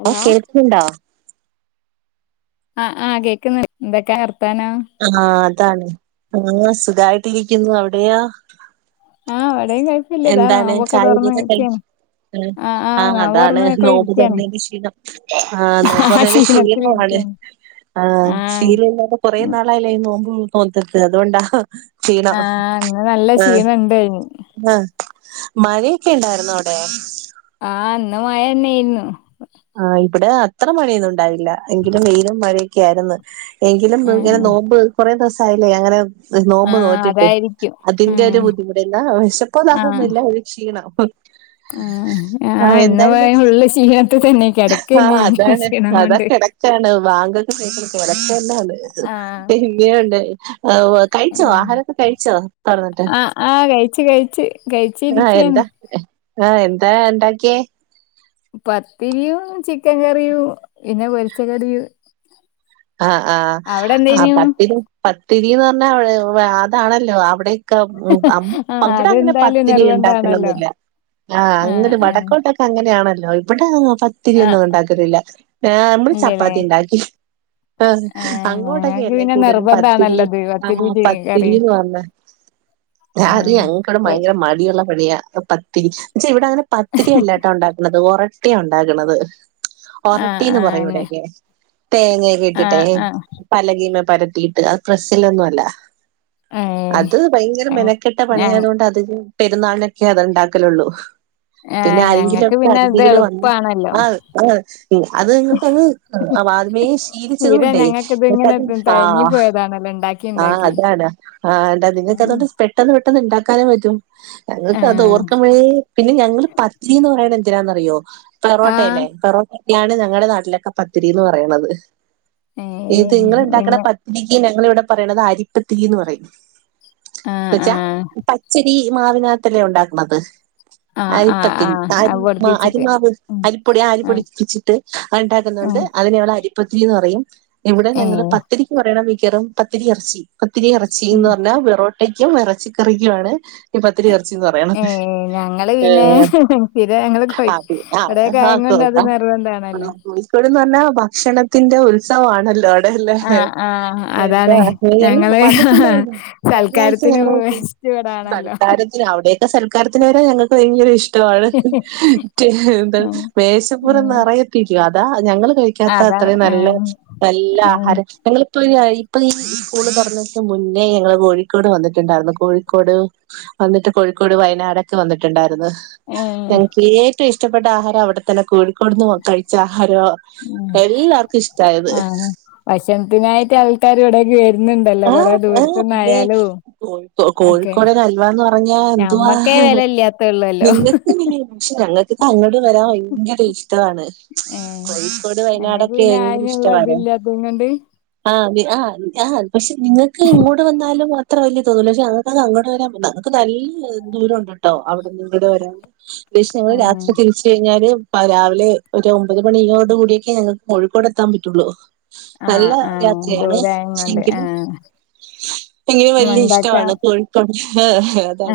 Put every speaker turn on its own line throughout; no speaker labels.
Hello
കേൾക്ക്ണ്ടോ?
ആഹ്, ആഹ് കേക്ക്ന്ന് എന്തൊക്കാ വർത്താനം.
ആഹ്, അതാണ്. ആഹ് സുഖായ്ട്ടിരിയ്ക്കുന്നു. അവിടെയോ?
ആഹ്, വടെയും കൊയ
എന്താണ്, ചായൊടിയൊക്കെ കയ് [unintelligible] ആഹ്, ആഹ്
നോമ്പ്
അതാണ്
തുറന്നൊക്കെ
നോമ്പ്
ഇരിക്കാണ്
തൊർന്നേന്റെ ഷീണം. ആഹ്, നോമ്പ് തൊർന്നാല് ഷീണവാണ്.
ഉം.
ആഹ്, ശീലല്ലാതെ കൊറേ നാളായല്ലേ ഈ നോമ്പ് നോ [unintelligible] അതോണ്ടാ.
ആഹ്, ന്ന് നല്ല ഷീണണ്ടെയ്ന്.
ആഹ് മഴയൊക്കെണ്ടായിര്ന്നവടെ?
ആഹ്, ന്ന് മഴന്നെയ്ര്ന്നു.
ആഹ്, ഇവിടെ അത്ര മഴയൊന്നുണ്ടായില്ല. എങ്കിലും വെയിലും മഴയൊക്കെ ആയിര്ന്ന്. എങ്കിലും ബ് ങ്ങനെ
ഉം
നോമ്പ് കൊറേ ദിവസായില്ലേ അങ്ങനെ നോമ്പ്
ആഹ്
നോറ്റിട്ട്
അതായിരിക്കും
അതിന്റെ
ഉം
ഒരു ബുദ്ധിമുട്ട് എന്നാ വിശപ്പോതാഹൊന്നുല്ല ഒരു ക്ഷീണം
ആ ആഹ് ഇന്ന്യാ ഉള്ള ക്ഷീണത്തി തന്നെ കിടക്ക് തന്നെയന ക്ഷീണം കൊണ്ട്
ചാണ് ബാങ്ങൊക്കെ പടക്ക തന്നാണ്
ആഹ്
എങ്ങെയുണ്ട് കഴിച്ചോ ആഹാരക്കെ കഴിച്ചോ തുറന്നിട്ട്
ആഹ് ആഹ് കഴിച്ച് കഴിച്ച്
ആഹ്
കഴിച്ചിരിക്കയാണ്
എന്താ ആഹ് എന്താ ഉണ്ടാക്കിയേ
പത്തിരിയും ചിക്കൻ കറിയും പിന്നെ പൊരിച്ച കറിയും
ആഹ് ആഹ് ആ
എന്തേനു
പത്തിരി പത്തിരിന്ന് പറഞ്ഞാടെ അതാണല്ലോ അവിടെ
ആഹ്
അവിടെ അങ്ങനെ
അതെന്തായാലും
പത്തിരി
നിർബന്ധാണല്ലോ
ഉണ്ടാക്കണൊന്നില്ല ആ
ആഹ്
അങ്ങനെ
ആഹ്
വടക്കോട്ടക്കെ അങ്ങനെയാണല്ലോ ഇവിടെ
ആഹ്
പത്തിരിയൊന്നും ഉണ്ടാക്കറില്ല നമ്മള്
ഇല്ലല്ലേ
ചപ്പാത്തി ഇണ്ടാക്കി ആ
ആഹ്
അങ്ങോട്ടൊക്കെ
ഞങ്ങക്ക്
അല്ലേ
പിന്നെ
കൂടുതലും പത്തിരി
നിർബന്ധാണല്ലോ ഇത് പത്തിരിയും
ആഹ്
ചി കറിയും
പത്തിരിീന്ന് പറഞ്ഞ
ആഹ്
ആറിയ ടെ
പൊ
ഭയങ്കര മടിയുള്ള പണിയാ പത്തിരി പച്ച ഇവിടെ അങ്ങനെ പത്തിരിയല്ല കേട്ടോ ഉണ്ടാക്കണുന്നത് റേ ഒട്ടിയ ഉണ്ടാകുന്നത്
ആഹ്
ഒറട്ടിന്ന് പറയയും
ആഹ്
ഇവിടെൊക്കെ തേങ്ങയൊക്കെ ഇട്ടിട്ടേ
ആഹ് ആഹ്
പലകീമ പരത്തിയിട്ട് അ ഫ്രസ്സിലൊന്നുമ അല്ല
ഏഹ്
അത് ഭയങ്കര മെനക്കെട്ട
ഞ
പണി ആയതുകൊണ്ട് അതി പെരുന്നാളിനൊക്കെ അത് ഉണ്ടാക്കലുള്ളൂ പിന്നെ
ഏഹ്
ആരെങ്കിലും
ഞങ്ങക്ക്
ഒക്ക
പിന്നെ ഇത്
അതിഥികള് വന്ന്
എളുപ്പാണല്ലോ
ആ ആ അത് നിങ്ങക്ക്ത് വരുമേ ശീല
സ്ഥിരം
ണ്ട
ഞങ്ങക്ക് ഇത് ഇങ്ങനെ
ആ
തയങ്ങി പോയതാണല്ലോ ഇണ്ടാക്കി
ആഹ്
ഇണ്ടാക്കി
അതാണ് ആഹ് നിങ്ങക്ക്തണ്ട് പെട്ടെന്ന് പെട്ടെന്ന് ഉണ്ടാക്കാനേ പറ്റും ഞങ്ങൾക്ക് അത്
ആഹ്
ഓർക്കുമ്പോഴേ പിന്നെ ഞങ്ങള് പത്തിന്ന് പറയണ പത്തിരന്ന്റിയോ
ആഹ്
പെറോട്ടയല്ലെ പെറോട്ടക്കെയാണ് ഞങ്ങളുടെ നാട്ടിലൊക്കെ പത്തിരി എന്ന് പറയണത് ഇത്
ഏഹ്
നിങ്ങുണ്ടാക്കണ
പിന്നെ
പത്രികയും ഞങ്ങൾ ഇവിടെ പറയണത് അരിപ്പത്ത്രീന്ന് പറയയും എന്ന
ആഹ്
വെച്ചാ
ആഹ്
പച്ചരി മാവിനകത്തല്ലേ ഉണ്ടാക്കണത്
ആഹ് ആഹ്
അരിപ്പത്തിന്
ആഹ് അത്
അരി
പൊടിപ്പിച്ചിട്ട്
അരിമാവ്
ഉം
അരിപ്പൊടി ആരിപ്പൊടി
ആഹ്
പിരിച്ചിട്ട് ഉണ്ടാക്കുന്നുണ്ട്
ആഹ്
അതിനെ അവടെ അരി പത്തിരി എന്ന് പറയും ഇവിടെ ഞങ്ങള്
ഏഹ്
പത്തിരിക്ക് പറയണ കയറും പത്തിരി ഇറച്ചി ഉപ്പത്തിരി
ഉം
ഇറച്ചിന്ന് പറഞ്ഞാ വെറോട്ടക്കും ഇറച്ചിക്കറിക്കുമാണ് ഇപ്പത്തിരി ഇറച്ചിന്ന് പറയണത്
ഏഹ് ഞങ്ങള്
ഏ
പിന്നെ സ്ഥിരം ഞങ്ങള് കൊയ്
ആത് ആ
ഇവിടെ കായം
ആക്ക
കൊണ്ട് അത് നിർബന്ധാണല്ലോ
കോഴിക്കോട്ന്ന് പറഞ്ഞാ ഭക്ഷണത്തിന്റെ ഉത്സവ ആണല്ലോ
ആ ആഹ് അതാണ് ഞങ്ങള് ആ
വന്നിട്ടുണ്ടായിരുന്നു കഴിഞ്ഞ ആഴ്ച
സൽക്കാരത്തിന്
ഞങ്ങള്
പോ ടാണല്ലോ
സൽക്കാരത്തിന് അവിടെയക്കെ സൽക്കാരത്തിന് വരെ ഞങ്ങക്ക് ഭയങ്ക ഇഷ്ടം ഇത്രറ്റ എന്ത
ഉം
മേശപ്പൂർന്ന്
ഉം
അറിയത്തില്ലോ അതാ ഞങ്ങൾ കഴ പിക്കാത്ത
അതാണ്
അത്രയും നല്ല
ആഹ്
നല്ല
ഏഹ്
ആഹാരം ഞങ്ങളിപ്പോ ഇപ്പ നീ സ്കൂള് പറഞ്ഞതിന് മുന്നേ ഞങ്ങള് കോഴിക്കോട് വന്നിട്ടുണ്ടായിരുന്നു കോഴിക്കോട് വന്നിട്ട് കോഴിക്കോട് വയനാടൊക്കെ വന്നിട്ടുണ്ടായിരുന്നു
ഏഹ്
ഞങ്ങക്ക് ഏറ്റവും ഇഷ്ടപ്പെട്ട ആഹാരം അവിടെത്തന്നെ കോഴിക്കോട്ന്ന് കഴിച്ച ആഹാരമ
ആ ഭക്ഷണത്തിനായിട്ട് ആൾക്കാർ ഇവിടക്ക് വര ണ്ടല്ലോ കൊറ
ആഹ് ആഹ് പിന്നെ
ദൂരത്തന്നായാലും
കോഴിക്കോ
ക്കെ
കോഴിക്കോടൻ ഹൽവാന്ന് പറഞ്ഞാ
നമ്മക്കേ വില ഇല്ലാത്ത ഉള്ളല്ലോ
പക്ഷ ഞങ്ങൾക്ക് അങ്ങോട്ട വരാൻ ഭയങ്കര ഇഷ്ട്ടാണ്
ഏഹ്
കോഴിക്കോട് വയനാടൊക്കെ ഭയങ്കര ഇഷ്ടമാോ
എങ്ങണ്ട്
ആഹ് ആഹ് ആഹ് പക്ഷെ നിങ്ങൾക്ക് ഇങ്ങോട്ട് വന്നാലും മാത്രം വലിയ തോന്നല പക്ഷെ അങ്ങൾക്ക അത് അങ്ങോട്ട വരാങ്ങൾക്ക് നല്ല ദൂരം ഉണ്ടോ കേട്ടോ അവിടെ നിങ്ങടെ വരാൻ
ഏഹ്
രാത്രി തിരി കഴിഞ്ഞാല് രാവിലെ ഒരു ഒമ്പത് മണിയോട് കൂടിയൊക്കെ ഞങ്ങൾക്ക് കോഴിക്കോട് എത്താൻ പറ്റുള്ളൂ നല്ല
ആഹ് ആഹ്
യാത്രയാണ്
ദൂരായങ്ങോണ്ട്
പക്ഷെങ്കിലും
ആഹ് മണ്ടാക്കാം
എങ്ങനെവല്യഇഷ്ട്ടാണ് കോഴിക്കോട്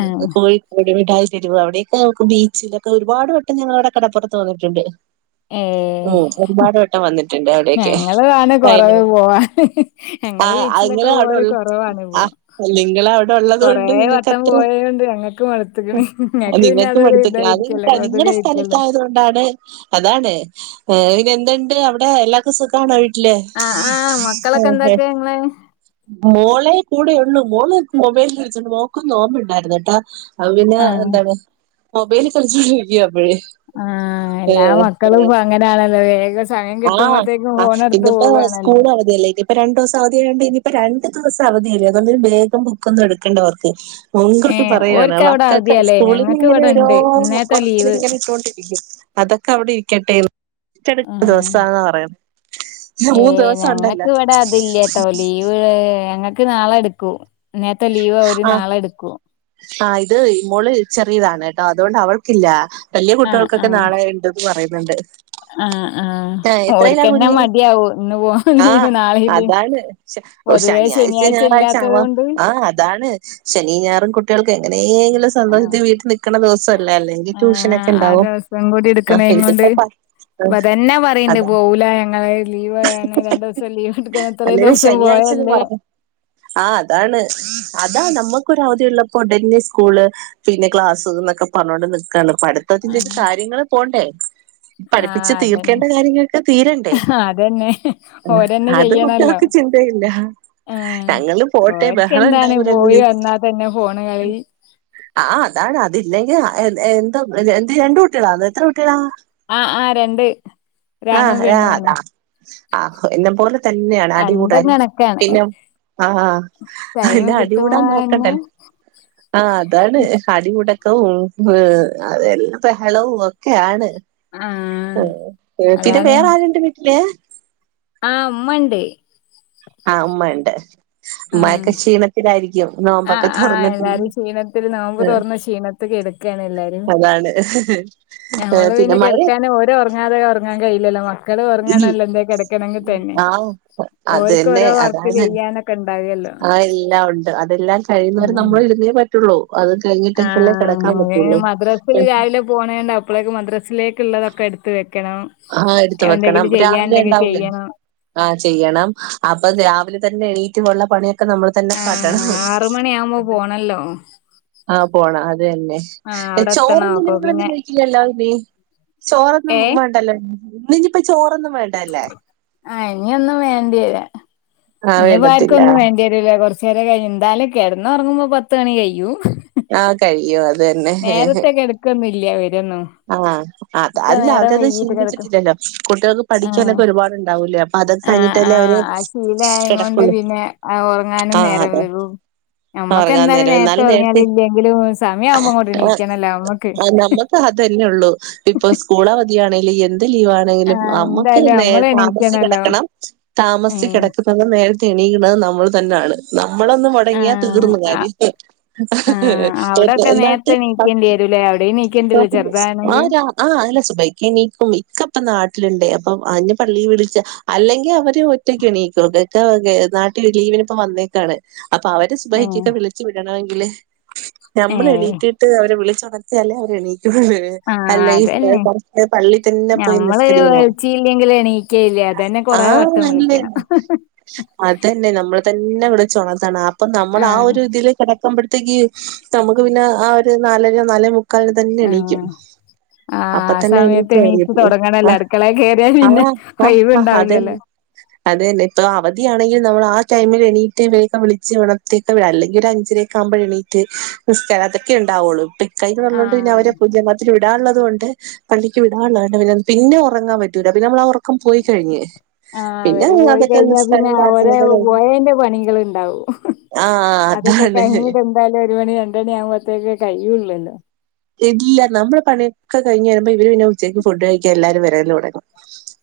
ആഹ്
അവിടെമിട്ടായി തെരുവ് അവിടെക്കെ ബീച്ചിലൊക്കെഒരുപാട് വട്ടംഞങ്ങളവിടെകടപ്പുറത്ത് വന്നിട്ടുണ്ട്
ഏ
ഉം ഒരുപാട് വട്ടം വന്നിട്ടുണ്ട് അവിടെയൊക്കെ
ഞങ്ങളതാണ് കൊറവ് പോവാൻ ഞങ്ങള് വി
അയ്ങ്ങള്അവിടൊള്ള് ആ നിങ്ങളവ്
കൊറേ
ടൊള്ളൊത്കൊണ്ട്
വട്ടം
ഇങ്ങക്കത്ര
പോയോണ്ട് ഞങ്ങക്ക് മടുത്ത്ക്ക്ണ് ഇങ്ങക്ക് പിന്നെ
നിങ്ങക്ക്
അതൊരു
മട്ത്ത്ക്ക്‌ളാ
ഇതായിരിക്കല്ലോ
നിങ്ങടെസ്
കൗതുകായിരിക്കല്ലോ
ത്തലത്തായത്കൊണ്ടാണ് അതാണ് പിന്നെ എന്തുണ്ട് അവിടെ എല്ലാർക്കും സുഖാണോ വീ
ആ ആ മക്കളൊക്കെ എന്തൊക്കെ ങ്ളെ
മോളെകൂടെയൊള്ളൂ മോള് മൊബൈൽ വിൾച്ചണ്ട് മോക്കും നോമ്പ്ണ്ടായിരെന്ന്ട്ടാ അഹ് പിന്നെ
ആഹ്
എന്താണ് മൊബൈലിൽ കളിച്ചോണ്ടിരിക്ക അപ്പഴേ
ആ എല്ലാ
ഏഹ്
മക്കളും പ്പങ്ങനാണല്ലോ വേഗസ്
ആ അ ഇന്നിപ്പോസ്കൂളിനവധിയല്ലേ ത് ഇപ്പൊ രണ്ടൂസം അവധിയായൊണ്ട് ഇനിയിപ്പൊ രണ്ട് ദിവസംഅവധിയല്ലെ അതോണ്ട് ബേഗും ബുക്കൊന്നും എടുക്കണ്ടവർക്ക്
ഏഹ്
മുൻകൂട്ടിപറയാണ്
ഓര്ക്ക് അവിടെ
വക്കക്ക്
അവധിയാല്ലേ
സ്കൂള്ന്ന്
ഞങ്ങക്ക്
ങ്ങനെ
ഇവിടെ
ഓരോ
ഇണ്ട് ഇന്നേത്തെ ലീവ്
വർക്ക്ങ്ങനെ ഇട്ടോണ്ടിരിക്കും അതൊക്കെ അവ്ടെ ഇരിക്കട്ടെന്ന് ച്ചേ ത്ത്
ആഹ്
ദിവസാന്ന പറയണ് മൂന്ന്ദിവസൊണ്ടല്ലോ
ട്ടൊ ലീവ് ഞങ്ങക്ക് നാളെ എടുക്കും ഇന്നേത്തെ ലീവ് അവര് നാളെഎടുക്കൂ
ആ ഇത് ഈ മോള് ചെറീതാണ് ട്ടോ അതുകൊണ്ട് അവൾക്കില്ല വല്യ
ആഹ്
കുട്ടികൾക്കൊക്കെ നാളെഇണ്ട് ന്ന് പറയുന്നുണ്ട്
ആ
ആഹ്
ആ
എത്രയിലാ
ഓല്ക്കെന്നെ
കുഞ്ഞ്
മടിയാവുംഇന്ന് പോവാ
ആഹ്
ലീവ് നാളേം ലീ
അതാണ് ശ
പൊതുവേ ശനിയാഴ്ച ഇല്ലാത്തത് കൊണ്ട്
ആ അതാണ് ശെനിഞാറും കുട്ട്യോൾക്ക് എങ്ങനേങ്കിലും
ആഹ്
സന്തോഷത്തി വീട്ടിനിക്ക്ണദിവസല്ലേല്ലെ
ആഹ് ആ
ട്യൂഷനെക്കെണ്ടാവും മക്കക്കിപ്പൊപ
പ്പതന്നെപറയണ്ട് പോവുല ഞങ്ങള് ലീവ് വേണംരണ്ടുസം ലീവ്എടുക്ക ഇത്രേം ദിവസം പോയല്ലേ
ആ അതാണ് അതാ നമ്മക്കൊരവധിള്ളപ്പോ ഡെന്നി സ്കൂള് പിന്നെ ക്ലാസ്സ് ന്നൊക്കെ പറഞ്ഞോണ്ട് നിക്കാണ് പഠിത്തത്തിന്റെ
ആഹ്
കാര്യങ്ങള് പോണ്ടേ പഠിപ്പിച്ച്
ആഹ് അതന്നെ
തീർക്കേണ്ട കാര്യങ്ങൾക്ക് തീരണ്ടേ
അതന്നെ ഓരന്നെ
അത്
ചെയ്യണല്ലോ
കുട്ട്യേൾക്ക് ചിന്തയില്ലാ ഞങ്ങള്പോട്ടേ ബ
എന്താണ് പോയി വന്നാ തന്നെ ഫോണ് കളി
അ ആ അതാണ് അതില്ലെങ്കി എന്തഎന്താ എന്ത് രണ്ട്ട്ടികളാ എത്രട്ടികളാ?
ആ ആ രണ്ട്
ആ
ഒരാണും പെണ്ണു ആണ്
രാതാ അ എന്നെ പോലതന്നേണ്
രണ്ടും
അടികൂടാന്
കണക്കാണ്
പിന്നെ ആ ആ അല്ല
ടൈമ് കിട്ടുമ്പോ
അടികൂടാൻ
തന്നെ
നോക്കണ്ടൽ ആ അതാണ് അടി മുടക്കവും ഹ് അതെല്ലാം ബഹളവും ഒക്കെ ആണ്
ആഹ്
ഹ് പിന്നെ വേറെ ആരുണ്ട് വീട്ടില്
ആ ഉമ്മണ്ട്
ആ ഉമ്മ ണ്ട്
ആഹ്
ഉമ്മയൊക്കെ ക്ഷീണ ത്തിലായിരിക്കും നോമ്പൊക്കെ
ആഹ് ആഹ്
തൊറന്നിട്ട്
എല്ലാരും ക്ഷീണത്തിൽ നോമ്പ്
ഏ
തുറന്ന് ക്ഷീണത്ത് കെടക്കാണ് എല്ലാരും
അതാണ് ഏ പിന്നെ മഴെ
തെ ഒറങ്ങാതെ ഒറങ്ങാൻ കഴിയില്ലല്ലോ മക്കള് ഒറങ്ങണല്ലൊ ന്തേ കെട ക്കണങ്ങി തന്നെ
ആഹ്
ഓൽക്ക്
അതന്നെ
ഓരോ വർക്ക്
അതാണ്
ചെയ്യാന
ആ എല്ലാ ഉണ്ട് അതെല്ലാം കഴിയുന്നവരെ
ഉം
നമ്മളിരുന്നേ പറ്റൊള്ളൂ അത്
ആഹ്
കെഴിഞ്ഞിട്ടേക്കല്ലേ കെടക്കാൻ പറ്റൊള്ളൂ ഉം
പോണേണ്ട അപ്പളേക്ക് മദ്രസിലേക്ക് ള്ളതൊക്കെ എട്ത്ത് വെക്കണം
ആ എട്ത്ത് വെക്കണം
എന്തെങ്കിലും
രാവിലെ
ചെയ്യാണ്ടെങ്കി
ണ്ടാവൂലേ
ചെയ്യണം.
ആ ചെയ്യണം അപ്പം രാവിലെതന്നെ എണീറ്റ് ഒള്ള പണിയൊക്കെ നമ്മള് തന്നെ
ആഹ്
കാട്ടണം
ആറ് മണിയാവുമ്പോ പോണല്ലോ
ആ പോണം അതെന്നെ
ആഹ്
എ
അവിടെ എത്തണം
ചോറൊന്നും
അപ്പൊ പിന്നെ
നിങ്ങളൊന്നും കഴിക്കില്ലല്ലോ അതെന്തേ ചോറൊന്നും
ഏഹ്
വാണ്ടല്ലേ നിങ്ങളിനിപ്പൊ ചോറൊന്നും വേണ്ടാല്ലെ
ആ ഇഞി ഒന്നും വേണ്ട്യേര
ആ
ഇഞിപ്പൊ
വേണ്ടത്തില്ല
ആർക്കൊന്നും വേണ്ടി ഇല്ല കൊറച്ചേരം കഴും ന്താലും കെടന്ന് ഒറങ്ങുമ്പൊ പത്ത് മണി കയ്യും
ആഹ് കയ്യും അതെ
നേരത്തെ കെടക്കൊന്നുല്ല ഇവരൊന്നും
ആഹ് ആഹ് ത്
ഒക്കെ
അല്ല
നേരം
അവരത്
വൈകീട്ട് കെടക്കും.
ചിന്തിചിട്ടില്ലലൊ കുട്ടീൾക്ക്
ആഹ്
പഠിക്കാനൊക്കെ ഒരുപാട് ണ്ടാവൂലെ
ആഹ് ആഹ് അഹ് ശീലായെ കൊണ്ട്
കിടക്കുള്ളൂ
പിന്നെ ഒറ്ങ്ങാനും
ആഹ്
നേരം
അതെ
വകും നമ്മക്ക്
ഉറങ്ങാൻ
എന്തയലും
നേരം
നേര്ത്തെ ഒറ്ങ്ങ്യാലും ഇല്ലെങ്കിലും സമയാ ആവുമ്പൊ കൊ
റസ് ആഹ് നമ്മക്ക് അതന്നെ ഉള്ളു ഇപ്പൊ സ്കൂളവധിയാണ് എന്ത് ലീവാ ന്നെങ്കിലു
ആഹ്
അമ്മക്ക്
എന്തായാലും
നേര്
നമ്മള്
താമസ്ച്ച്
എണീക്കണല്ലോ
കെടക്കണം താമസ്ച്
ഉം
കെട തന്ന് നേര്ത്തെ എണീക്ക്ണത് നമ്മൾ തന്ന ആണ് നമ്മളൊന്ന് മൊട
ആഹ്
തീർന്ന്
ആഹ്
കാര്യം [unintelligible]
ട്ടുലെ അയുടെയ്നി
[unintelligible] ആഹ് രാ അഹ് ആഹ് അതല്ല സുബ്ഹിക്ക് എണീക്കും ഇക്കപ്പ നാട്ടില്ണ്ട് അപ്പൊം ആള്നെ പള്ളീ വിളിച്ച് അല്ലെങ്കി അവര് ഒറ്റക്ക് എണീക്കും ഇക്ക നാട്ടിൽ ലീവിന് ഇപ്പ വന്നേക്കാണ് അപ്പൊ അവര്
ഏഹ്
സുബ്ഹികെക്കെ വിളിച്ചു വിടണവെങ്കില് ഞമ്മള്
ഏഹ്
എണീറ്റ് ട്ട് അവരെ വിളിച്ചൊണത്തി ആലെ അവര് എണീക്കുള്ളേ
ആഹ്
അല്ല ഈ
അതന്നെ
കറക്ട് പള്ളി തന്നെ പോയി
ഞമ്മള്
നിസ്കരി [unintelligible]
ഒച്ചിയില്ലെങ്കില് എണീക്കയില്ല അതന്നെ കൊറേ
ആഹ്
വട്ടം
നല്ലെ
വിളിക്കണം
അതെന്നെ നമ്മള് തന്നെ വിളിച്ച് ഒണത്തണം അപ്പൊ നമ്മള ആഹ് ഒര് ഇതില് കട പം മ്പട്ത്തേക്ക് നമുക്ക് പിന്നെ ആഹ് ഒര് നാലര നാലെ മുക്കാലിന് തന്നെ
ആഹ്
എണീക്കും
ആഹ് ആ
അപ്പൊ തന്നെ
സമയത്ത് എണീച്ച്
എണീകു
തൊടങ്ങണല്ലോ
ആഹ്
അടുക്കളേ കേറിയാ പിന്നെ
ആഹ് ആഹ് ആഹ്
ഒഴിവുണ്ടാവില്ലല്ലോ
അതെന്നെ അതെന്നെ ഇപ്പൊ അവധിയാണെങ്കിൽ നമ്മൾ ആഹ് ടൈമില് എണീറ്റ് ഇവരൊക്കെ വിളിച്ച് ഒണത്തി ക്കവ്ടെ അല്ലെങ്കി ഒര അഞ്ചരക്കാവുമ്പ ഴിണീറ്റ് നിസ്കാരം അതൊക്കെ ഇണ്ടാവൊള്ളു ഇപ ഇക്ക ക്ക വന്നൊണ്ട് പിന്നെ
ആഹ്
അവരെ പുതിയ [unintelligible] തിരി വിടാള്ളത് കൊണ്ട് പള്ളിക്ക് വിടാള്ള [unintelligible] പിന്നെ ഒറങ്ങാ പറ്റൂല പിന്നെ നമ്മളാ ഒറ ക്കം പോയി കഴിഞ്ഞ്
ആഹ്
പിന്നെ
അവര് പോയി
അതൊക്കെ
കഴ്ഞ്ഞ പിന്നെ
നിസ്കാരം
അവരെ
പ്രാർത്ഥനയൊക്കെ കഴിഞ്ഞ്
പോയേന്റെ പണികള് ണ്ടാവും
ആഹ് അതാണ്
ത് എന്തായാലും ഒര് മണി രണ്ട് മണി ആവുമ്പഴ്ത്തേക്ക് കയ്യുല്ലലൊ
ഇല്ല നമ്മള് പണിയൊക്ക കഴിഞ് ഇവര് പിന്നെ ഉച്ചക്ക് ഫുഡ്ഡ് കഴിക്കാ എല്ലാരും വരലൊടങ്ങും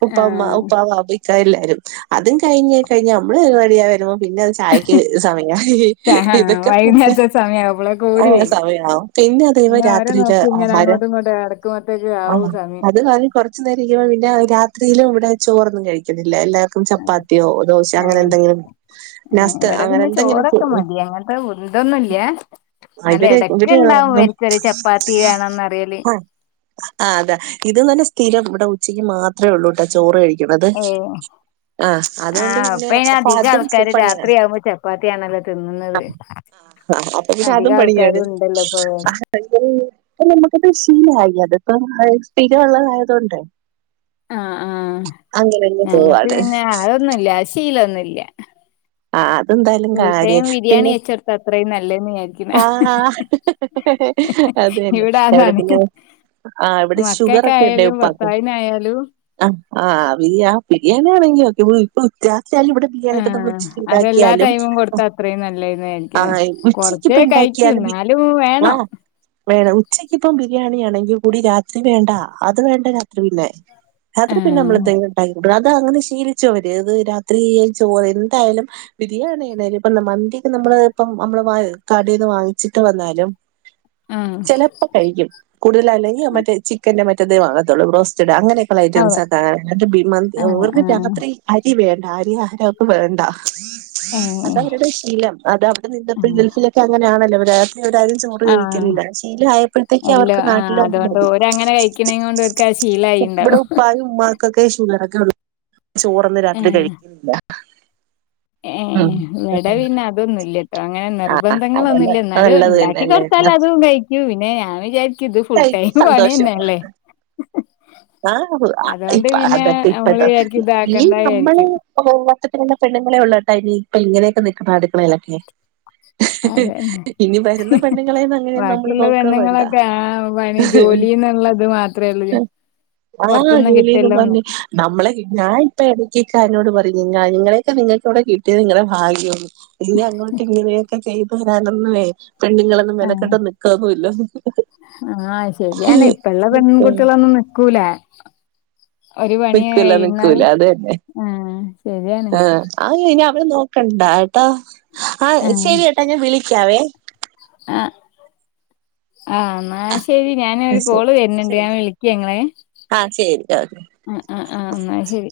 ഉപ്പാ ഉമ്മ ഉ പ്പാവ അത് ഇക്കാ എല്ലാരും അതും കഴിഞ് കഴിഞ ഞമ്മള് റെഡിയായി വരുമ്പൊ പിന്നെ അത് ചായ ക്ക് സമയായി
ആഹ്
ഇതൊക്കെ തന്നെ
വൈകുന്നേരത്തെ സമയം ആവുമ്പളേക്ക്
അങ്ങന സമയാവും പിന്ന അതേമാ രാത്
തെ നോക്കും ഇങ്ങനെ അങ്ങോട്ടും ഇങ്ങോട്ടും നടക്കുമ്പത്തേക്ക് ആവും സമി
കൊറ്ച്ചു നേരം [unintelligible] പിന്നെ രാത്രിയില് ഇവ്ടെ ചോറൊന്നും കഴിക്ക്ന്നില്ല എല്ലാ ക്കും ചപ്പാത്ത്യോ ദോശ അങ്ങനെ
ഏഹ്
എന്തെങ്കിലും നാസ്ത് അങ്ങനെ എന്തെങ്കിലും കൊ ഹൊ
ത ഉന്തൊന്നില്ലെ ന്നലും
ഇവര്
എടക്ക്
ഇവര്
ഇണ്ടാവും ഇവർക്കൊര് ചപ്പാത്തി വേണം ന്നറയല്
അഹ് അതെ ഇത് നല്ല സ്ഥിരം ഇവടെ ഉച്ചയ്ക്ക് മാത്രെ ഉള്ളൂട്ടൊ ചോറ് കഴി ക്ക്‌ണത്
ഏഹ്
ആഹ് അത്കൊണ്ട്
ആഹ്
പിന്നെ
ഇപ്പ അയിന്
അപ്പ
അധികം
അതും
ആൾക്കാര്
പണിയ
രാത്രിയാവുമ്പോ ചപ്പാത്തിയാണല്ലോ തിന്നുന്നത്
ആഹ് ആഹ് അപ്പ പിന്നെ അതും
അധികം
പണിയാണ്
ആൾക്കാരും ഉണ്ടല്ലോ ഇപ്പൊ
അഹ [unintelligible] അഹ് ഞമ്മക്കിപ്പൊ ശീലായി അതിപ്പ ഹൈ സ്ഥിര ഉള്ളതായതൊണ്ട്
ആഹ് ആഹ്
അങ്ങനെന്നെ പോവാണ്
ന്നുല്ല ശീലൊന്നുല്ല
ആഹ് അതെന്തായാലും
ഫുൾ
കാര്യാ
ടൈം ബിരിയാണി
പിന്നെ
വെച്ചൊടുത്ത അത്രയും നല്ലതെന്ന് വിചാരിക്കുന്ന
ആഹ് അത് എന്നെ
ഇവിടെ
എവടെ
അതാണ്.
പിന്നെ ആഹ് ഇവിടെ ഷുഗർ ഒക്കെണ്ടെ
മക്കൾക്കായാലും
ഉപ്പാക്ക്
ഭർത്താവിനായാലും
അഹ് ആഹ് ബിരിയാ ബിരിയാണി ആണെങ്കി ഒക്കെ രാത്രി [unintelligible] ഇവടെ ബിരിയാണി [unintelligible]
ഏഹ് അതെല്ലാ
ണ്ടാക്കിയാലും
ടൈമും കൊടുത്താ അത്രയും നല്ലതെന്ന് വിചാരിക്കണെ.
ആഹ്
കൊറച്ചേ
ഉച്ചക്കിപ്പൊ ഇണ്ടാ
കഴിക്കൂ
ക്ക്‌യാലും ഈ
എന്നാലും വേണം.
ആഹ് വേണം ഉച്ചക്കി പ്പം ബിരിയാണി ആണെങ്കിൽ കൂടി രാത്രി വേണ്ട അത് വേണ്ട രാത്രി പിന്നെ. രാത്രി പിന്നെ നമ്മെൾ
ആഹ്
എത്തെലും ഇണ്ടാക്കി അത് അങ്ങനെ ശീലിച്ചു അവര് അത് രാത്രി ചോറ് എ ന്തായാലും. ബിരിയാണി ഇപ്പ മന്തിക്ക് നമ്മള് ഇപ്പം നമ്മള് കടെന്ന് വാങ്ങിച്ചിട്ട് വന്നാലും.
ആഹ്
ചെലപ്പോ കഴിക്കും കൂടുതല അല്ലെങ്കിൽ മറ്റേ ചിക്കന്റെ മറ്റേതേ വാങ്ങത്തുള്ളൂ ബ്രോസ്റ്റഡ് അങ്ങനെ.
അതെ
ഐറ്റംസൊക്ക [unintelligible]
ആഹ്
ഓർക്ക്
ആഹ്
രാത്രി അരി വേണ്ട അരി ആഹാരയ്ട്ട് വേണ്ട. അത
ഏഹ്
അവരുടെ ശീലം അത് അവ്ടെ നിന്നപ്പോ
ആഹ്
ഗൽഫിലൊക്കെ അങ്ങനെയാണല്ലോ അവര്. ഇവരാരും ചോറ്
ആഹ്
കഴിക്കലില്ല ശീലം ആയപ്പോഴത്തേക്ക്
എല്ലോ
അവർക്ക്
ആഹ്
നാട്ടിലത്
അതുകൊണ്ട്
മതി.
ഓരങ്ങനെ കഴിക്കണേം കൊണ്ട് ഓൽക്കത്
ഇബടെ
ശീലായിണ്ടാവും.
ഉപ്പായും ഉമ്മാക്കൊക്കെ ഷുഗറൊക്കെ ഉള്ള ചോറൊന്നും രാത്രി കഴിക്കില്ല.
ഏഹ് വിടെ പിന്നെ അതൊന്നില്ല. അങ്ങനെ
അതന്നെ
നിർബന്ധങ്ങളളൊന്നില്ല ന്നാലു
നല്ലത്
ഇണ്ടാക്കി
തന്നെയല്ലേ
കൊട്ത്താൽ അതും കഴിക്കു പിന്നെ ഞാൻ വിചാര്
തയ്ക്ക് സന്തോഷം. ആഹ്
അതുകൊണ്ട് പിന്നെ
അതക്ക ഇപ്പ
നമ്മള് വിചാരിക്കും
ഈ
ഇതാക്കണ്ട
നമ്മളെ.
വിചാരിക്കും
[unintelligible] പെണ്ണ് ങ്ങള്ളെ ഒള്ള് ട്ടോ ഇനി ഇപ്പൊ ഇങ്ങനെയൊക്കെ നിക്ക്ണെ അടുക്കളേലൊക്കെ.
അതെന്നെ
വരുന്ന പെണ്ണുങ്ങളെയൊന്നും അങ്ങനെ നമ്മള്
വാക്കിയുള്ള
നോക്കാ വേണ്ട
പെണ്ണങ്ങളൊക്കെ ആ പണി. ജോലിന്നുള്ളത് മാത്രേ ഉള്ളു
ആഹ് ജോലിന്ന് പർഞ്ഞ്. നമ്മളെ ഞാനിപ്പെടക്കിക്കാനോട് പറയു നിങ്ങളെയൊക്കെ നിങ്ങൾക്ക ഇവിടെ കിട്ടിയത് നിങ്ങളുടെ ഭാഗ്യന്ന്. ഇനി അങ്ങോട്ട് ഇങ്ങിനെ ഒക്കെ ചെയ്ത് വരാന് ഒന്നുവേ പെണ്ണുങ്ങളൊന്നും മെനക്കെട്ട നിക്കാന്നുല്ലന്ന്.
ആഹ് ശരിയാണ് ഇപ്പ ള്ള പെൺൺകുട്ടികളൊന്നും നിക്കൂല. ഒരു പണി
നിക്കൂല
കഴ്ന്നാല്
നിക്കൂല അത്
ആഹ് ശരിയാണ്.
ആഹ് ഇനി അവിടെ നോക്കണ്ട ട്ടോ ആഹ് ശെരിയട്ടാ ഞാ വിളിക്കാവേ.
അ ആഹ് ആഹ് ശെരി ഞാൻ
ആ
ഒരു കോള് വര്ൻണ്ട് ഞാ വിളിക്കങ്ങളെ.
ആഹ് ശരി ഒകെ.
ആഹ് ആഹ് ആഹ് എന്നാ ശരി.